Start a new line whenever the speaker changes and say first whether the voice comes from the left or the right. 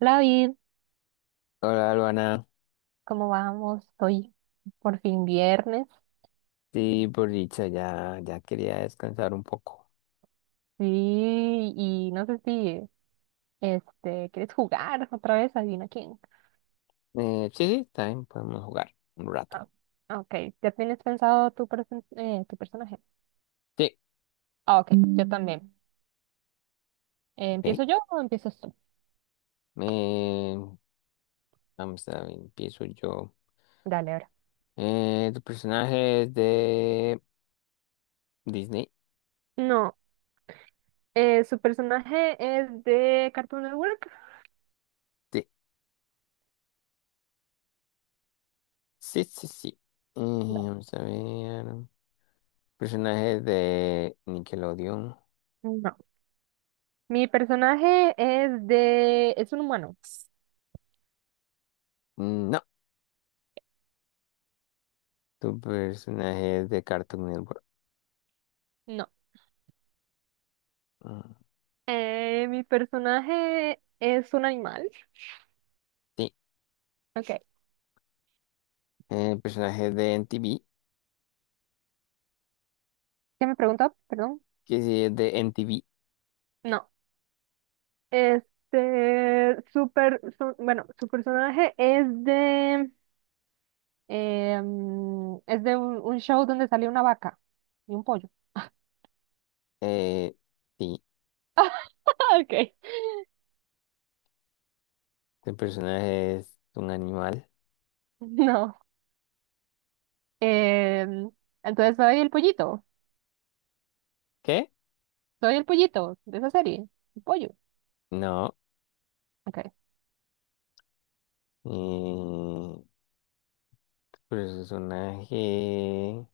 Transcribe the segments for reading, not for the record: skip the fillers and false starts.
right: Hola, David,
left: Hola, Luana.
right: ¿cómo vamos? Hoy por fin viernes.
left: Sí, por dicha, ya quería descansar un poco.
right: Sí, y no sé si quieres jugar otra vez, adivina quién.
left: Sí, sí, también podemos jugar un rato.
right: Ah, ok, ¿ya tienes pensado tu personaje?
left: Sí,
right: Ah, ok, yo también. Eh,
left: ok.
right: ¿empiezo yo o empiezas tú?
left: Eh, Vamos a ver, empiezo yo.
right: Dale, ahora.
left: ¿Tu personaje es de Disney?
right: No, su personaje es de Cartoon Network.
left: Sí, sí, sí, sí.
right: Dale.
left: Vamos a ver. ¿Personaje es de Nickelodeon?
right: No. Mi personaje es de. ¿Es un humano?
left: Mm, no. ¿Tu personaje es de Cartoon Network?
right: No.
left: Mm,
right: Mi personaje es un animal.
left: sí.
right: Ok.
left: ¿Personaje es de NTV?
right: ¿Qué me preguntó? Perdón.
left: Que sí, es de NTV.
right: No, super, bueno, su personaje es de un show donde salió una vaca y un pollo.
left: Eh, sí.
right: Ok.
left: ¿Tu personaje es un animal?
right: No, em, entonces
left: ¿Qué?
right: soy el pollito de esa serie, el pollo.
left: No.
right: Ok,
left: Eh, ¿Tu personaje,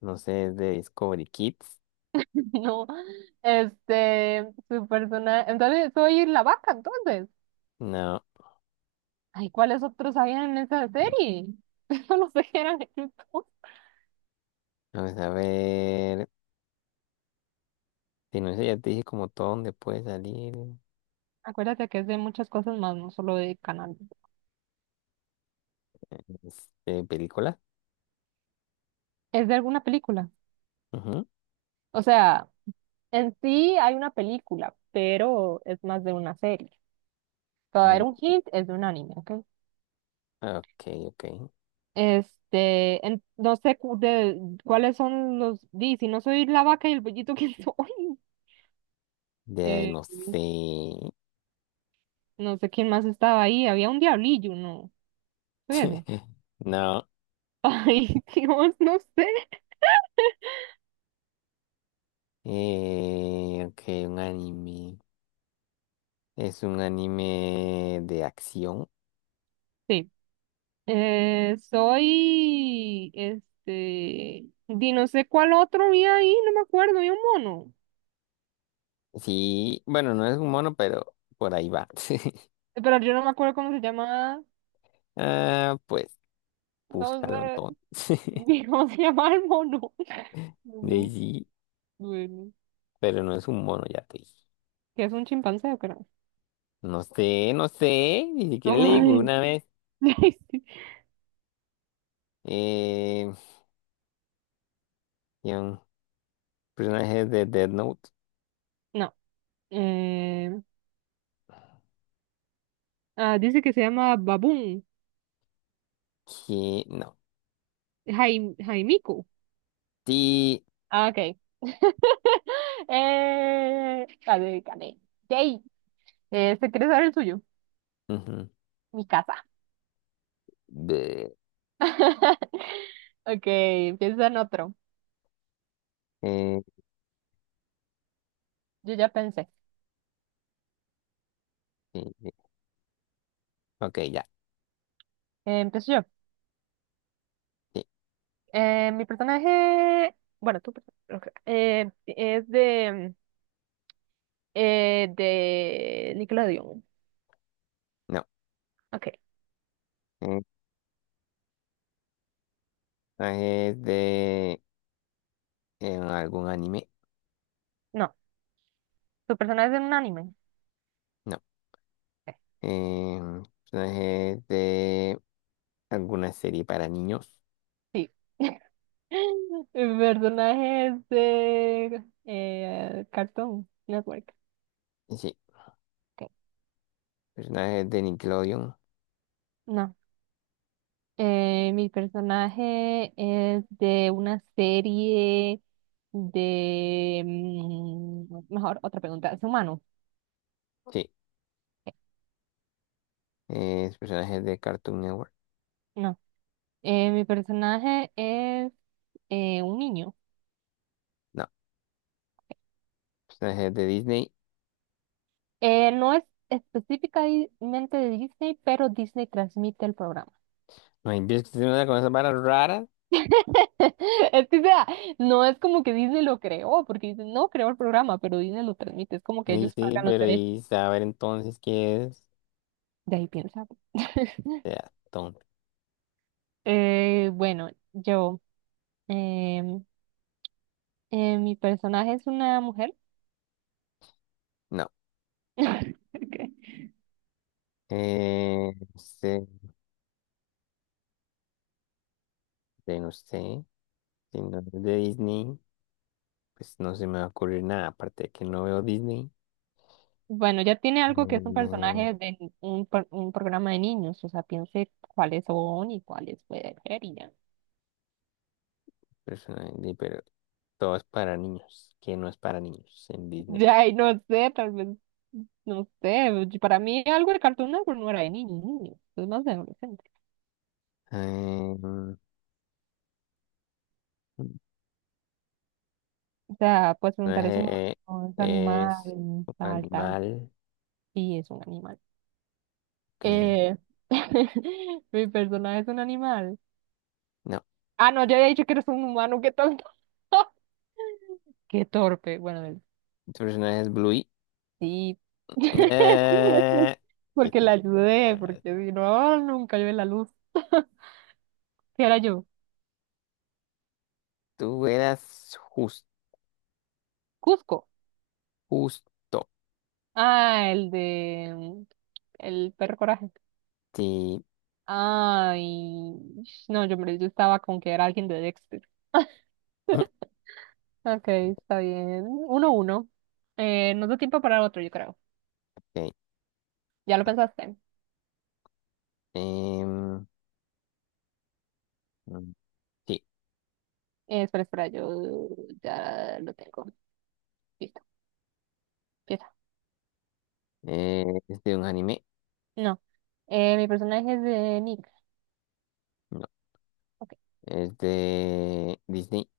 left: no sé, es de Discovery Kids?
right: no, su personaje, entonces soy la vaca, entonces.
left: No.
right: Ay, ¿cuáles otros habían en esa serie? No sé qué eran.
left: Vamos a ver. Si no sé, ya te dije como todo donde puede salir.
right: Acuérdate que es de muchas cosas más, no solo de canal.
left: Este, película.
right: Es de alguna película.
left: Ujú.
right: O sea, en sí hay una película, pero es más de una serie. Te voy a dar un hint, es de un anime, ¿ok?
left: Ah, ok, ok.
right: No sé cu- de, cuáles son los. Di, si no soy la vaca y el pollito, ¿quién soy?
left: De ahí
right: Eh,
left: no sé.
right: no sé quién más estaba ahí. Había un diablillo, ¿no? Soy así.
left: No.
right: Ay, Dios, no sé.
left: Ok, un anime. ¿Es un anime de acción?
right: Sí. Di, no sé cuál otro había ahí, no me acuerdo. Había un mono.
left: Sí, bueno, no es un mono, pero por ahí va.
right: Pero yo no me acuerdo cómo se llama.
left: Ah, pues
right: No
left: búscalo
right: sé,
left: entonces.
right: ni ¿cómo se llama el mono? No, no,
left: Daisy,
right: bueno.
left: pero no es un mono, ya te dije.
right: ¿Qué es un chimpancé o qué no?
left: No sé, no sé, ni siquiera le digo
right: Ay.
left: una vez. Eh, Había un personaje de Dead Note
right: No. Eh, dice que se llama Baboon.
left: que no.
right: Jaimico.
left: Sí.
right: Ah, ok. Gané, gané. Yay. ¿te quieres saber el suyo?
left: Ujú,
right: Mi casa.
left: de-
right: Ok, empieza en otro.
left: eh,
right: Yo ya pensé.
left: sí, sí, ok, ya.
right: Empiezo yo.
left: Sí,
right: Mi personaje. Bueno, tu personaje. Ok, es de. De Nickelodeon.
left: no.
right: Ok.
left: Eh, Personajes de algún anime.
right: No. ¿Tu personaje es en un anime?
left: No.
right: Ok,
left: Eh, Personajes de ¿alguna serie para niños?
right: sí. Mi personaje es de Cartoon Network.
left: Sí.
right: Ok.
left: ¿Personajes de Nickelodeon?
right: No. Mi personaje es de una serie. Mejor, otra pregunta. ¿Es humano?
left: Sí.
right: Ok,
left: ¿Personajes de Cartoon Network?
right: no. Mi personaje es un niño.
left: No. ¿Personajes de Disney?
right: No es específicamente de Disney, pero Disney transmite el programa.
left: No empiezo a hacer una cosa para rara.
right: Es que, o sea, no es como que Disney lo creó, porque Disney no creó el programa, pero Disney lo transmite. Es como que
left: Sí,
right: ellos
left: sí,
right: pagan los
left: pero
right: derechos.
left: y saber entonces qué es.
right: De ahí piensa.
left: Ya, tonto.
right: Bueno, em, mi personaje es una mujer.
left: No.
right: Ok.
left: No sé, no sé. Si no es de Disney, pues no se me va a ocurrir nada, aparte de que no veo Disney.
right: Bueno, ya tiene algo que es un
left: Mm,
right: personaje de un programa de niños, o sea, piense cuáles son y cuáles puede ser y ya.
left: pero todo es para niños, que no es para niños en Disney.
right: Ay, no sé, tal vez, no sé, para mí algo de Cartoon Network no era de niños, niños, es más de adolescente.
left: Em,
right: O sea, puedes
left: No es,
right: preguntar es humano, es
left: es
right: animal,
left: un
right: tal, tal,
left: animal
right: sí, es un animal.
left: que...
right: Eh, mi personaje es un animal.
left: No,
right: Ah, no, ya había dicho que eres un humano, qué tonto. Qué torpe, bueno,
left: tu personaje es Bluey.
right: sí.
left: Eh, que
right: Porque la
left: sí, que
right: ayudé,
left: era-
right: porque si no, nunca yo la luz. ¿Qué era yo?
left: tú eras
right: Cusco.
left: justo.
right: Ah, el de, el perro coraje.
left: Sí.
right: Ay, no, yo estaba con que era alguien de Dexter. Ok, está bien. Uno, uno. Nos da tiempo para otro, yo creo.
left: Ok.
right: ¿Ya lo pensaste?
left: Em, mm, sí.
right: Espera, espera, yo ya lo tengo. Listo, empieza.
left: ¿Es de un anime?
right: No. Mi personaje es de Nick.
left: No.
right: Ok,
left: ¿Es de Disney?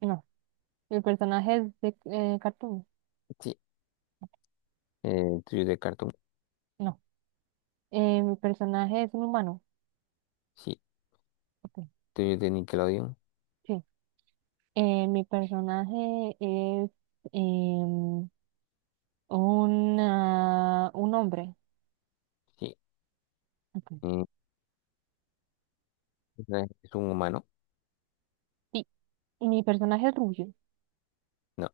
right: no. Mi personaje es de Cartoon.
left: Sí. ¿Tuyo es de Cartoon?
right: No. Mi personaje es un humano.
left: Sí.
right: Ok,
left: ¿Tuyo es de Nickelodeon?
right: sí. Mi personaje es em, un hombre.
left: Sí.
right: Ok.
left: Eh, ¿Es un humano?
right: Sí, mi personaje es rubio.
left: No.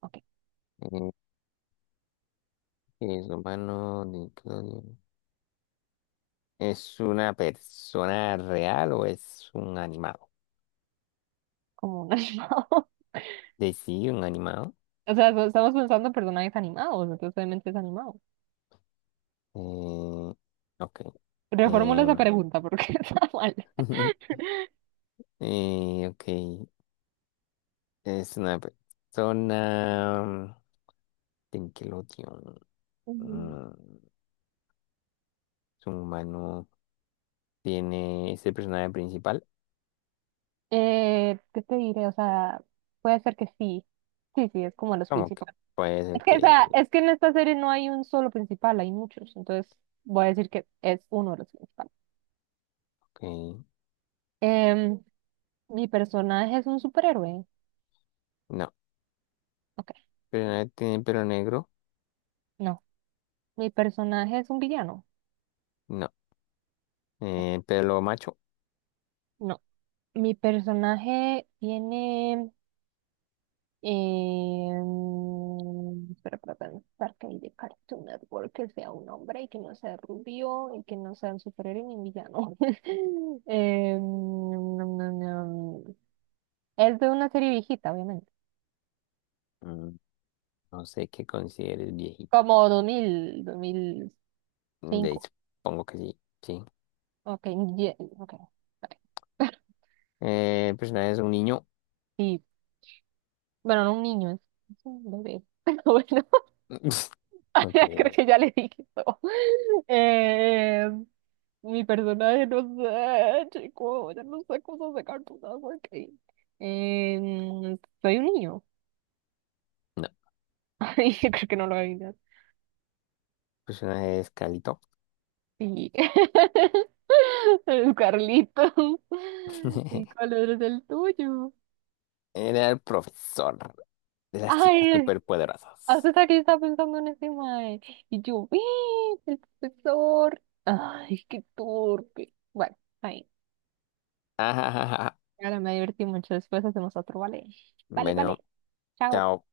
right: Ok,
left: Eh, ¿Es humano? Nickelodeon. ¿Es una persona real o es un animado?
right: como un animado.
left: De sí, un animado.
right: O sea, estamos pensando en personajes animados, entonces obviamente es animado.
left: Eh, ok.
right: Reformula esa
left: em,
right: pregunta porque está mal.
left: ok. Es una persona. Nickelodeon.
right: Ujú.
left: Mm, es un humano. Tiene ese personaje principal.
right: ¿qué te diré? O sea, puede ser que sí. Sí, sí, es como los
left: ¿Cómo que
right: principales.
left: puede ser
right: Es que, o sea,
left: que.
right: es que en esta serie no hay un solo principal, hay muchos. Entonces voy a decir que es uno de los principales.
left: Ok,
right: Em, ¿Mi personaje es un superhéroe?
left: no.
right: Ok,
left: ¿Pero tiene pelo negro?
right: no. ¿Mi personaje es un villano?
left: No. ¿Pelo macho?
right: No. ¿Mi personaje tiene... mm, espera, para pensar que hay de Cartoon Network que sea un hombre y que no sea rubio y que no sea un superhéroe ni un villano. Nom, nom, nom. Es de una serie viejita, obviamente.
left: Mm, no sé qué consideres viejita.
right: Como 2000, 2005.
left: De, supongo que sí. Sí.
right: Ok, ok, está bien.
left: El personaje es un niño.
right: Sí, bueno, no un niño, es un bebé. Pero bueno,
left: Ok,
right: ya creo que ya le dije todo. Eh, Mi personaje, no sé, chico, ya no sé cómo sacar tu agua que. Soy un niño.
left: no. El
right: Ay, yo creo que no lo adivinas.
left: personaje es Calito.
right: Sí. El Carlitos. ¿Y cuál es el tuyo?
left: Era el profesor de las chicas
right: Ay,
left: superpoderosas.
right: hasta que yo estaba pensando en ese mae. Y yo, ¡eh! El profesor. Ay, qué torpe. Bueno, ahí.
left: Ajajaja.
right: Claro, me divertí mucho. Después hacemos otro, ¿vale? Vale,
left: Bueno,
right: vale. Chao.
left: chao.